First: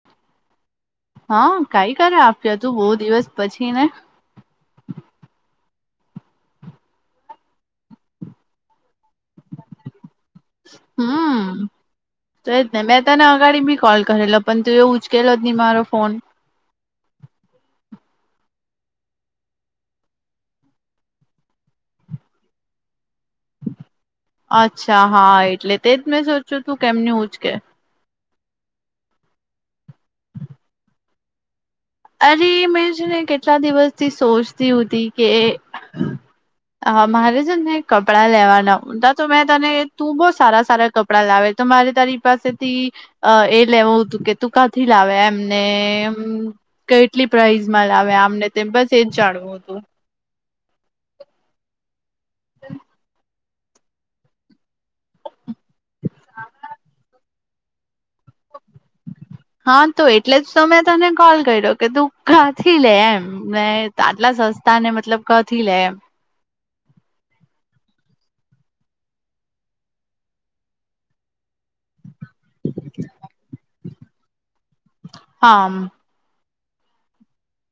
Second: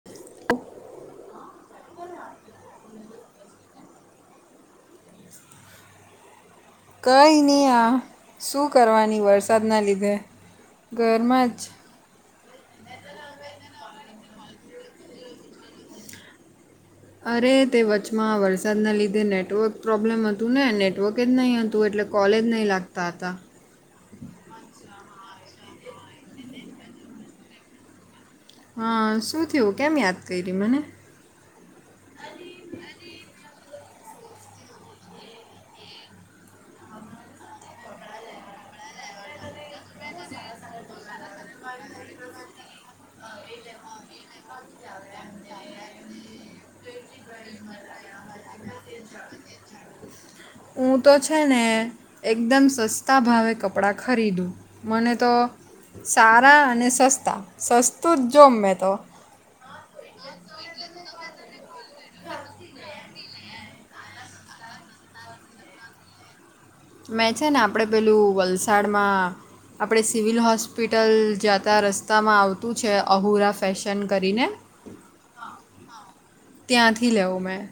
[inaudible] હા કાઈ કર આપ્યું તું બોવ દિવસ પછી ને કંઈ નહી આ શું કરવાની વરસાદના લીધે ઘરમાં જ તે જ ને તને અગાડી બી કોલ કરેલો પણ તું એ ઉચકેલો જ ની મારો ફોન અરે તે વચ્ચમાં વરસાદના લીધે નેટવર્ક પ્રોબ્લેમ હતું ને નેટવર્ક જ નહીં હતું એટલે કોલે જ નય લાગતા હતા અચ્છા હા એટલે તેજ મેં સોચુ તું કેમ ની ઉચકે હા શું થયું કેમ‌ યાદ કરી મને અરે મેં છે ને કેટલા દિવસ થી સોચતી હતી કે હ મારે છે ને કપડાં લેવાના ઉટા તો મેં તને તું બહુ સારા સારા કપડાં લાવે તમારે તારી પાસેથી અ એ લેવું તું કે તું કાથી લાવે એમ ને કેટલી પ્રાઈઝમાં લાવે આમને તેમ બસ, એજ જાણવું હતું. હું તો છે ને એકદમ સસ્તા ભાવે કપ ળા ખરીદું, મને તો સારા અને સસ્તા સસ્તુ જ જોમ મેં તો. હા, તો એટલે જ તો મેં તને કોલ કર્યો કે તું કાથી લે એમ ને આટલા સસ્તા ને મતલબ કાથી લેમ? મેં છે આપળે પેલું વલસાડ માં આપળે સિવિલ હોસ્પિટલ જાતા રસ્ તામાં આવતું છે અહુરા ફેશન કરીને, હા હામ ત્યાંથી લેવું મેં.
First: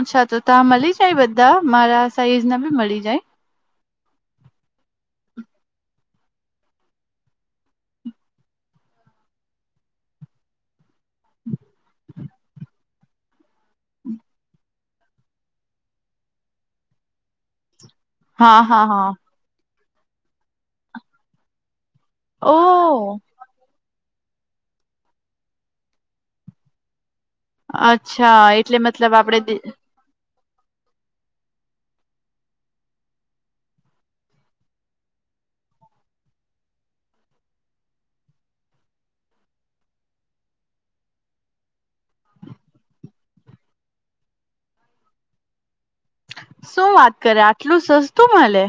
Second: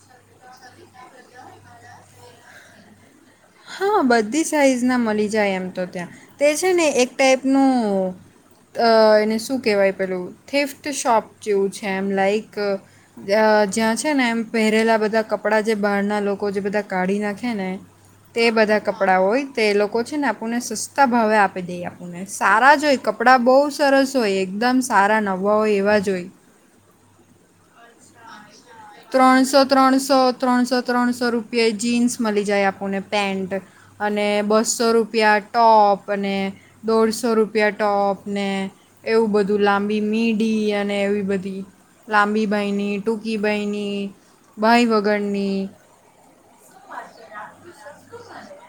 અચ્છા! તો તા મલી જાય બધા મારા સાઈઝ ના બી મલી જાય? હા બધી સાઈઝના મલી જાય એમ તો ત્યાં તે છે ને એક ટાઈપનું અ એને શું કેવાય પેલું થિફ્ટ શોપ જેવું છે, એમ લાઈક જ્ય જ્યાં છે ને એમ પેરેલા બધા કપળા જે બહારના લોકો જે બધા કાઢી નાખે ને તે હા બધા હા હા કપળા હોય તે એ લોકો છે ને આપુંને સસ્તા ભાવે આપી દેય આપ સારાજ હોય ઓહ કપળા બોવ સરસ હોય એકદમ સારા નવાં હોય એવાજ હોય. અચ્છા એ ત્રણસો ત્રણસો ત્રણસો ત્રણસો રૂપિયે જીન્સ મલી જાય આપુંને પેન્ટ અને બસો રૂપિયે ટોપ અને દોઢસો રૂપિયા ટોપ ને એવું બધું લાંબી મીડી અને એવી બધી લાંબી બાઈની, ટૂંકી બાઈની, બાઈ વગરની. શું વાત કરે આટલું સસ્તું મલે,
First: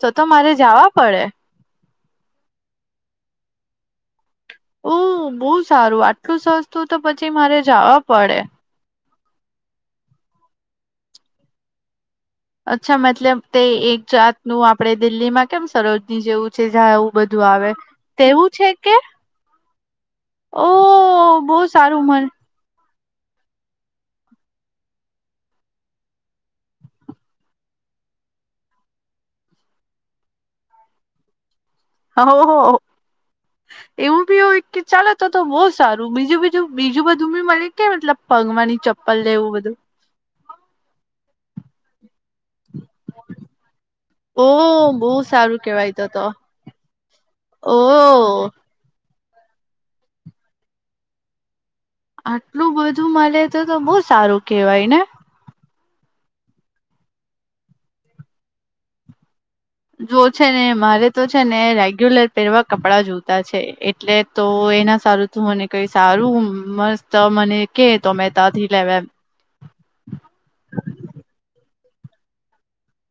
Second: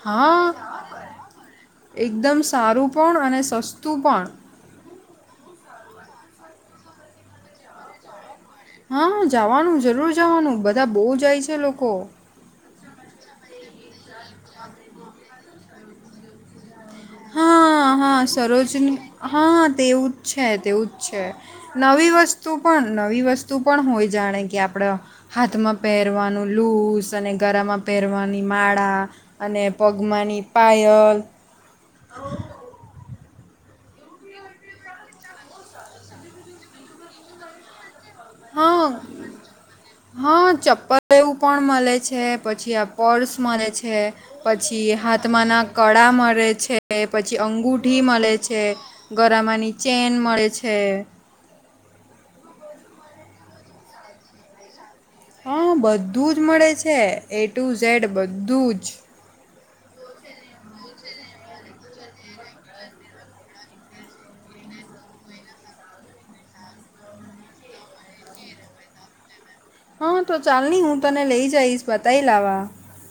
તો તો હા મારે જાવા પળે. એકદમ સારું પણ, અને સસ્તું પણ. ઓ બો સારું આટલું સસ્તું તો પછી મારે જાવા પળે. હા.. હા જાવાનું જરૂર જવાનું બધા બો જાય છે લોકો. અચ્છા મતલબ તે એક જાતનું આપણે દિલ્હી માં કેમ સરોજની જેવું જે જા એવું બધું આવે. હા હા તેવું છે કે સરોજની, હા તેવું જ છે, તેવું જ છે, ઓહ બહુ સારું નવી મળ વસ્ તું પણ નવી વસ્તુ પણ હોય, જાણે કે આપડ હાથમાં પેરવાનું લૂઝ અને ગળામાં પેરવાની માળા અને પગમાં ની પાયલ. આહા, ઓ હો અહો એવું ભી ઓય કે ચાલો તો તો બો સારું બીજું બીજું બીજું બધું બી મલે કે મતલબ પગમાં ની હા ચપ્પલ એવું બધું. હા ચપ્પલ ને એવું પણ મલે છે, પછી આ પર્સ મલે છે પછી ઓહ બહુ સારું હાથમાના કેવાય તો કળા તો મલે છે, પછી અંગૂઠી મલે ઓહ છે ગરામાંની ચેન મળે છે. આટલું બધું મલે તો તો બો સારું કેવાય ને. હા બધું જ મળે છે એ ટુ ઝેડ બધું જ. જો છે ને મારે તો છે ને રેગ્યુલર પેરવા કપડા જુતાં છે એટલે તો એના સારું તું મને કઈ સારું મસ્ત મને કે તો મેં તાથી લેમ એમ. હ તો ચાલની હું તને લઈ જઈશ બતાઈ લાવા,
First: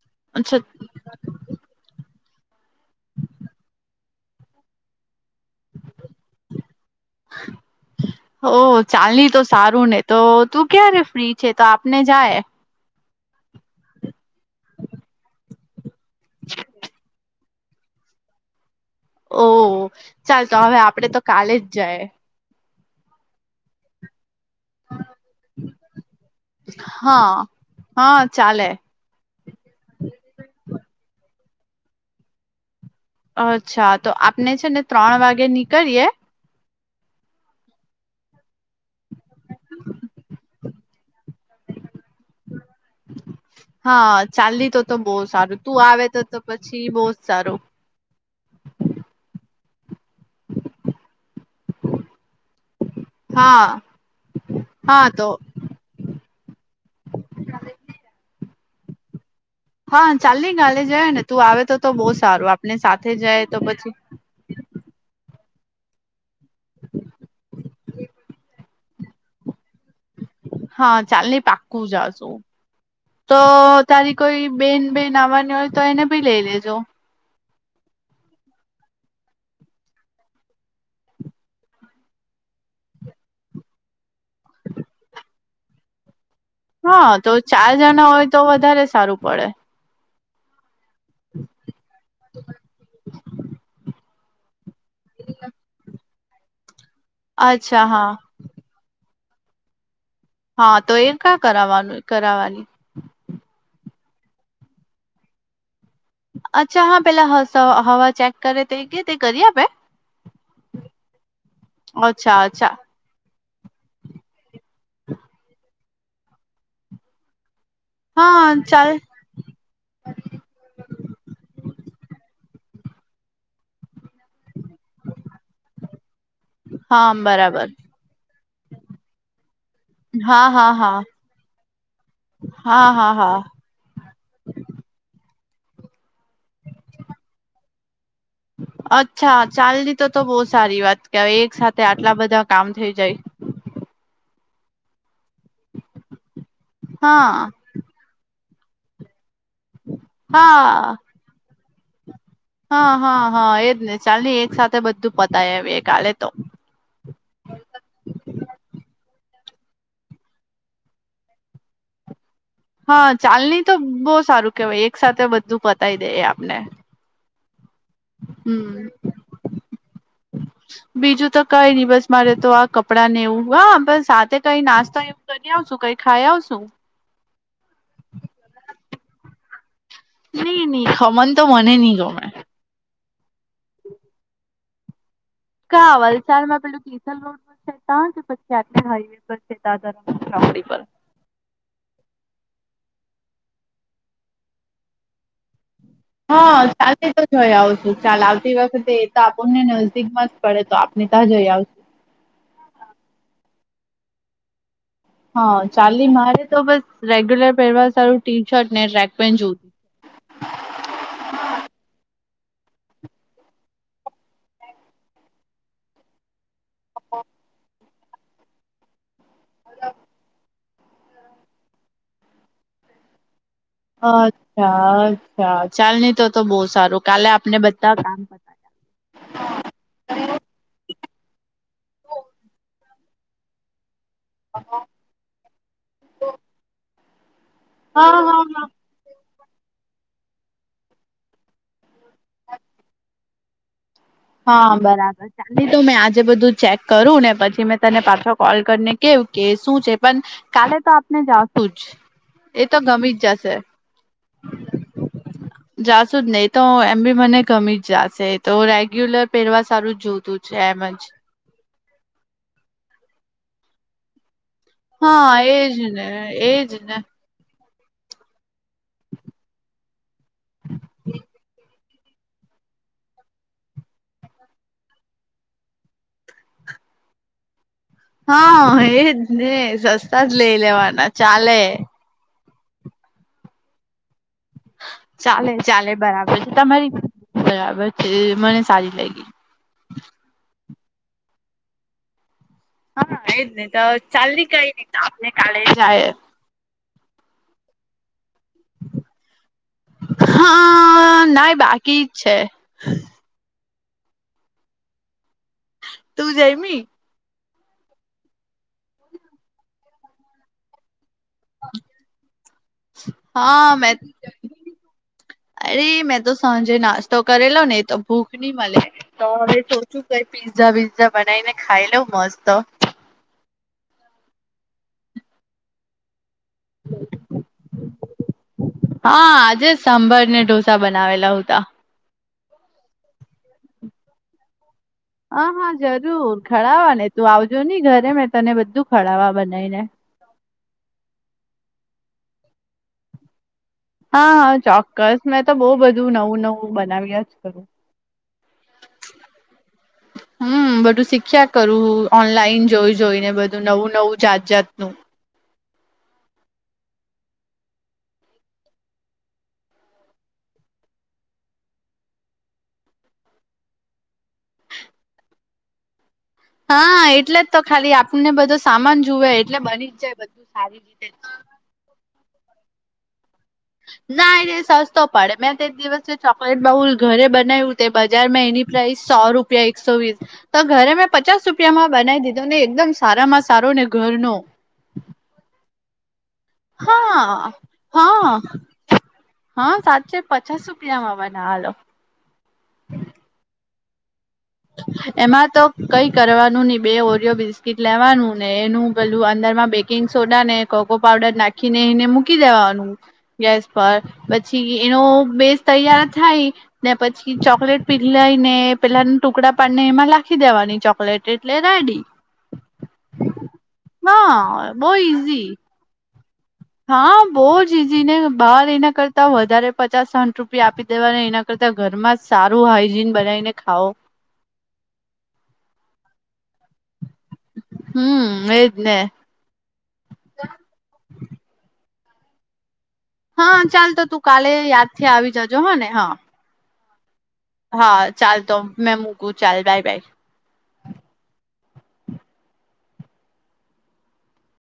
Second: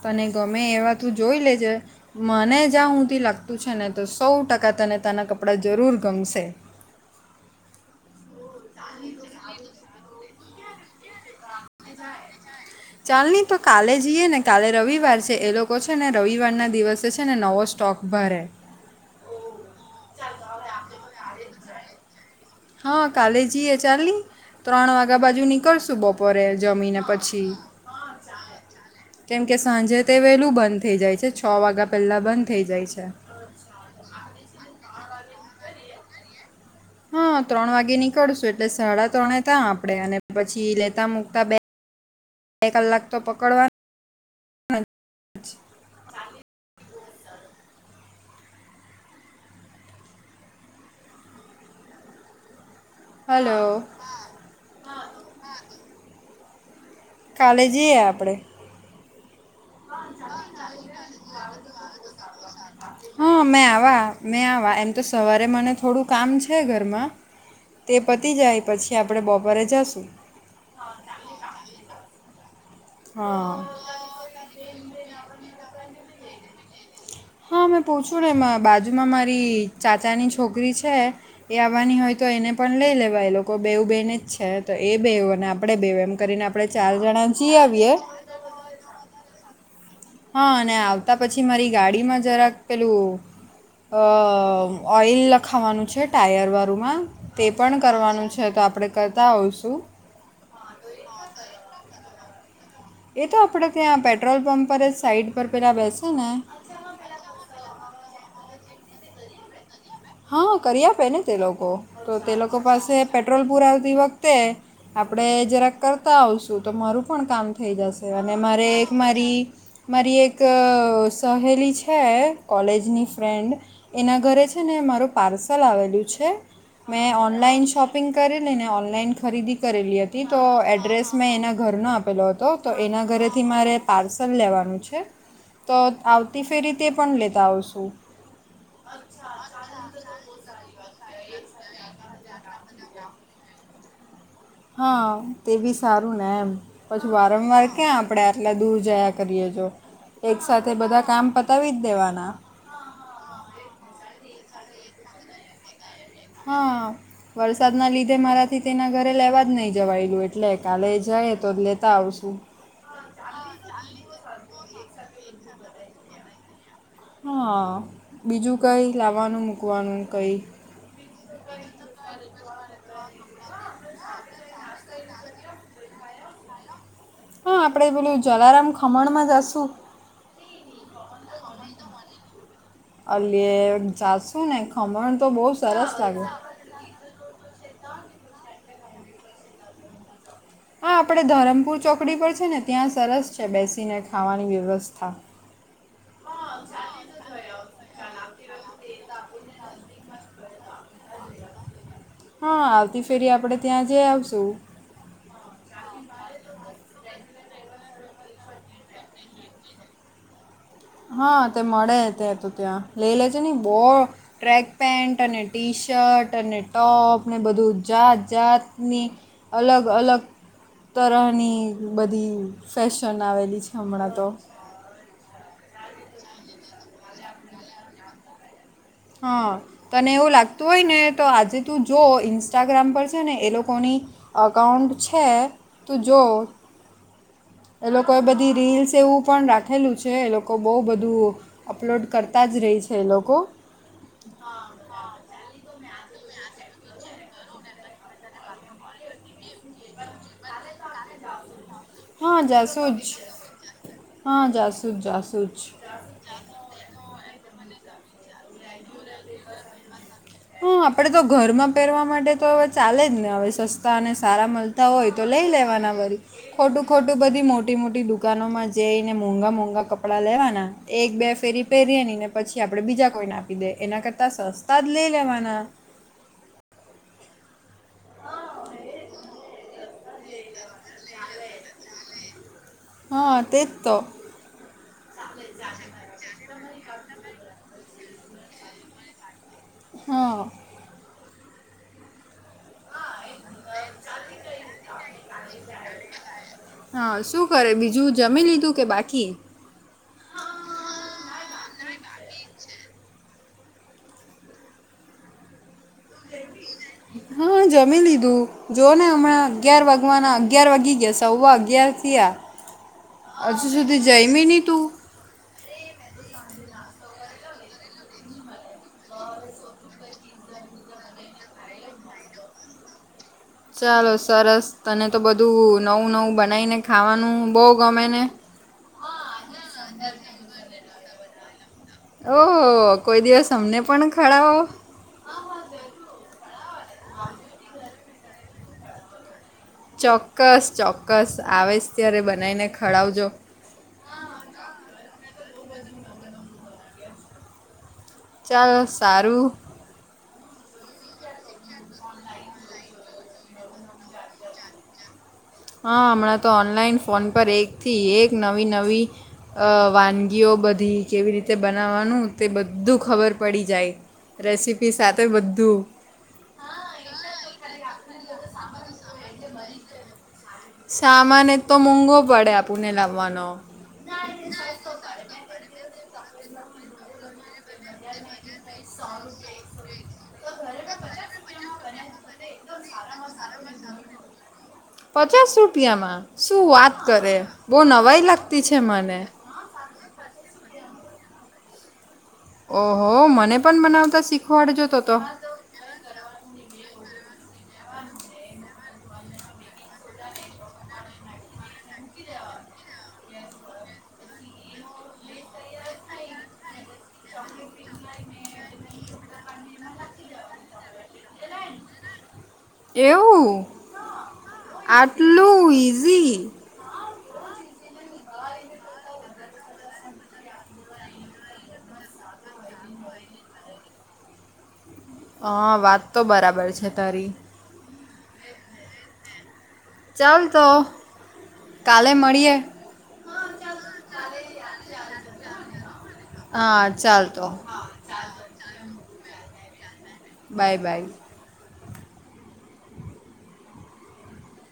તને અચ્છા ગમે એવા તું જોઈ લેજે મને જા હુંદી લાગતું છે ને તો સૌ ટકા તને તાના કપડાં જરૂર ગમશે. હો ઓ ચાલી તો સારું ને તો તું ક્યારે ફ્રી છે તો આપને જાયે ચાલની તો કાલે જીઈએ. ને કાલે રવિવાર છે. એ લોકો છે. ને રવિવારના દિવસે છે. ને નવો સ્ટોક ભરે ઓ ચાલ તો હવે આપડે તો કાલે જ જાયે હા કાલે જીએ ચાલની. ત્રણ વાગા બાજુ નીકળશું બપોરે જમીને હા પછી હા ચાલે કેમ કે સાંજે તે વહેલું બંધ થઇ જાય છે. છ વાગ્યા પહેલા બંધ થઇ જાય છે. અચ્છા તો આપને છે ને ત્રણ વાગે નીકળીએ. હા ત્રણ વાગે નીકળશું એટલે સાડા ત્રણે ત્યાં આપણે અને પછી લેતા મૂકતા બે બે કલાક તો પકડવા હા ચાલ ની તો તો બો સારું તું આવે તો તો પછી બોજ સારુ. હલો હા હા તો કાલે જઈએ આપણે. હા ચાલની કાલે જઈને તું આવે તો તો બોજ સારું આપને સાથે હા જાયે તો મેં પછી આવા મેં આવા એમ તો સવારે મને થોડું કામ છે ઘરમાં તે પતી જાય પછી આપણે બપોરે જશું. હા ચાલને પાકું જાશું. તો હા તારી કોઈ બેન બેન આવવાની હોય તો એને ભી લઈ લેજો. હા મેં પૂછ્યું ને મા બાજુમાં મારી ચાચાની છોકરી છે એ આવવાની હોય તો એને પણ લઈ લેવા એ લોકો બેવું બેન જ છે તો એ બેવું અને આપડે બેવ એમ કરીને આપણે ચાર હા જણા તો જઈ ચાર આવીએ જણા હોય તો વધારે સારું પડે. હા અને આવતા પછી મારી ગાડીમાં જરાક પેલું અ ઓઈલ લખાવાનું છે ટાયર વાળુંમાં તે પણ અચ્છા હા કરવાનું છે તો આપણે કરતા આવશું. હા તો એકા કરાવાની કરાવવાની એ તો આપડે ત્યાં પેટ્રોલ પંપ પર જ સાઈડ પર પેલા બેસ અચ્છા હા પેલા હસ હવા ચેક કરે તે કે તે કરી આપે. હા કરી આપે ને તે લોકો તો તે અચ્છા લોકો અચ્છા પાસે પેટ્રોલ પુરાવતી વખતે આપડે જરાક કરતા આવશું તો મારું પણ કામ થઈ જશ અને હા મારેક ચાલ મારી મારી એક સહેલી છે કોલેજની ફ્રેન્ડ એના ઘરે છે છે ને મારું પાર્સલ આવેલું છે હા મેં બરાબર ઓનલાઈન શોપિંગ કરેલી ને ઓનલાઈન ખરીદી કરેલી હતી. હા તો હા હા એડ્રેસ મેં એના ઘરનો આપ પેલો હતો તો હા એના હા હા ઘરેથી મારે પાર્સલ લેવાનું છે તો આવતી ફેરી તે પણ લેતા આવશું. અચ્છા ચાલલી તો તો બોજ સારી વાત કેવાય એક સાથે આટલા બધા કામ થઇ જાય. હા તેબી સારું ને એમ પછી હા વારંવાર ક્યાં આપડે આટલા દૂર જયા કરીએ જો એક સાથે હા બધા કામ પતાવી જ દેવાના હા હા હા એજને ચાલ ને એક સાથે બધું પતાવી આવીએ. કાલે તો હા વરસાદના લીધે મારાથી તેના ઘરે લેવા જ નહી જવાયેલું એટલે કાલે જઈયે તો લેતા આવશું. હા ચાલની તો બો સારું કેવાય એક સાથે બધું પતાવી દઇએ આપને. હા બીજું હમ કંઈ લાવવાનું મૂકવાનું કંઈ બીજુ તો કંઈ નહી બસ મારે તો આ કપડાં ને એવું વાહ બસ સાથે કંઈ નાસ્તોવ એવો કરી આવશું કંઈ ખાઈ આવશું. હા આપણેે પેલુ જલારામ ખમણમાં જશું. ની ની ખમન તો મને ની ગમે અલ્યે જાશું ને ખમણ તો બોજ કા વલસાડમાં પેલું તિથલ રોડ પર છે તા કે પછી આટલે હાઈવે પર છે તા ધરમપુર ચોકડી પર. આપડે ધરમપુર ચોકડી પર છે ને ત્યાં સરસ છે બેસીને ખાવાની વ્યવસ્થા. હા ચાલની તો જોઈ આવ છું ચાલ આવતી વખતે એ તો આપણને નજદીક માં જ પડે તો આપને ત્યાં જઈ આવ હા આવતી ફેરી આપણે ત્યાં જઈ આવશું. હા ચાલની મારે તો બસ રેગ્યુલર પહેરવા સારું ટી શર્ટ ને ટ્રેક પેન્ટ જોતું હા તે મળે ત્યાં તો ત્યાં લઈ લેજે ને બો ટ્રેક પેન્ટ અને ટી શર્ટ અને ટોપ ને બધું જાત જાતની અલગ અલગ તરહની બધી ફેશન આવેલી છે. હમણાં તો અચ્છા અચ્છા ચાલની તો તો બહુ સારું કાલે આપને બધા કામ હ તને એવું લાગ તું હોય ને તો આજે તું જો ઇન્સ્ટાગ્રામ પર છે ને એ લોકોની અકાઉન્ટ છે તું જો એ હા લોકો એ હા બધી હા રીલ્સ તેવું પણ રાખેલું છે એ લોકો બહુ બધું અપલોડ કરતા જ રહે છે એ લોકો. હા બરાબર. ચાલની તો મેં આજે બધું ચેક કરું ને પછી મેં તને પાછો કોલ કરીને કેવું કે શું છે પણ કાલે તો આપને જાશું જ. હા એ તો જાસું જ ગમી જશે હા જાસુ જાસું જ. જાશુ જ નહી તો એમ બી મને ગમી જ જાશે એતો રેગ્યુલર પહેરવા સારું જ જોતું છે હા એમ જ આપડે તો ઘરમાં પહેરવા માટે તો હવે ચાલે જ ને હવે સસ્તા અને સારા મલ તા હોય તો હા લઈ એજ લેવાના ને વરી એજ ખોટું ને ખોટું બધી મોટી દુકાનોમાં જઈને મોંઘાં મોઘા કપડાં લેવાના એક બે ફેરી પહેરીએનીને પછી આપણે બીજા કોઈને આપી દે એના કરતાં સસ્તા જ લઈ લેવાના. હા એજ એજ ને સસ્તા જ લઈ લેવાના ચાલે. હા તે જ તો. ચાલે ચાલે બરાબર છે તમારી બરાબર છે મને સારી લાગી. હા. હા એ જ નહી તો ચાલની કઈ નહી આપને કાલે જાએ. હા શું કરે બીજું જમી લીધું કે બાકી. હા.. નાઈ બાકી જ છે. તું જમી. હા જમી લીધું જો ને હમણાં અગિયાર વાગવાના અગ્યાર વાગી ગયા શે. સવા અગિયાર થીઆ હજુ હા મે સુધી જઈમી ની તું. અરે મેં તો સાંજે નાસ્તો કરેલો ને એ તો ભૂખ ની મલે. તો હવે સોચું કઈ પીઝા વિઝા બનાવીને ખાઈ લઉ મસ્ત. ચાલો સરસ તને તો બધું નવું નવું બનાઈને ખાવાનું બહુ ગમે ને. હા આજે જ સાંભર ને ઢોસા બનાવેલા ઉતા. ઓહોહો કોઈ દિવસ અમને ખડાવો. હા હા જરૂર ખડાવા ને તો આવજો ને ઘરે મે તને બધું ખડાવા બનાવી ને. ચોક્કસ ચોક્કસ આવે જ ત્યારે બનાવીને ખડાવજો. હા હા ચોક્કસ મેં તો બો બધું નવું નવું બનાવ્યા જ કરું. ચાલો સારું. [unintelligible] હમ બધું શીખ્યા કરું ઓનલાઈન જોઈ જોઈને બધું નવું નવું જાત જાતનું. હા હમણાં તો ઓનલાઈન ફોન પર એકથી એક નવી નવી અ વાનગીઓ બધી કેવી રીતે બનાવવાનું તે બધું ખબર પડી જાય. રેસીપી સાથે બધું. હા એટલે જ તો ખાલી આપણને બધો સામાન જુવે એટલે બની જાય. સારી રીતે. સામાન એ તો મોંઘો પડે આપુને લાવવાનો. ના એ સસ્તો પડે મેં તે દિવસે ચોકલેટ બ્રાઉન ઘરે બનાવ્યું તે બજારમાં એની પ્રાઇસ સો રૂપિયા એક્સો વીસ તો ઘરે મેં પચાસ રૂપિયામાં બનાવી દીધો ને એકદમ સારામાં સારો ને ઘરનો પચાસ રૂપિયામાં શું વાત હા કરે બહુ નવાઈ હા લાગતી છે મને હા સાચ્ચે છે પચાસ રૂપિયામાં બનાવેલો. ઓહો મને પણ બનાવતા શીખવો. એમાં તો કંઈ કરવાનું નહી બે ઓરિયો બિસ્કીટ લેવાનું ને એનું પેલું અંદર માં બેકિંગ સોડા ને કોકો પાવડર નાખી ને એને મુકી દેવાનું ગેસ પર પછી એનો બેસ તૈયાર થાય. ને પછી ચોકલેટ પીગલાયને પેલા ટુકડા પાડીને એમાં નાખી દેવાની ચોકલેટ એટલે રેડી. એવું હા બહુ ઈઝી આટલું ઇઝી હા બહુ જ ઇઝી ને બહાર એના કરતા વધારે પચાસ સાઠ રૂપિયા આપી દેવા એના કરતા ઘરમાં સારું હાઈજીન બનાવીને ખાઓ. હા વાતતો બરાબર છે તારી. હમ્મ, એજ ને. ચાલ તો કાલે મળીએ. હા ચાલ તો તું કાલે યાદથી આવી જજે હો ને હા. હા ચાલ તો. હા ચાલ તો. મેં મૂકું ચાલ બાય-બાય. બાય-બાય.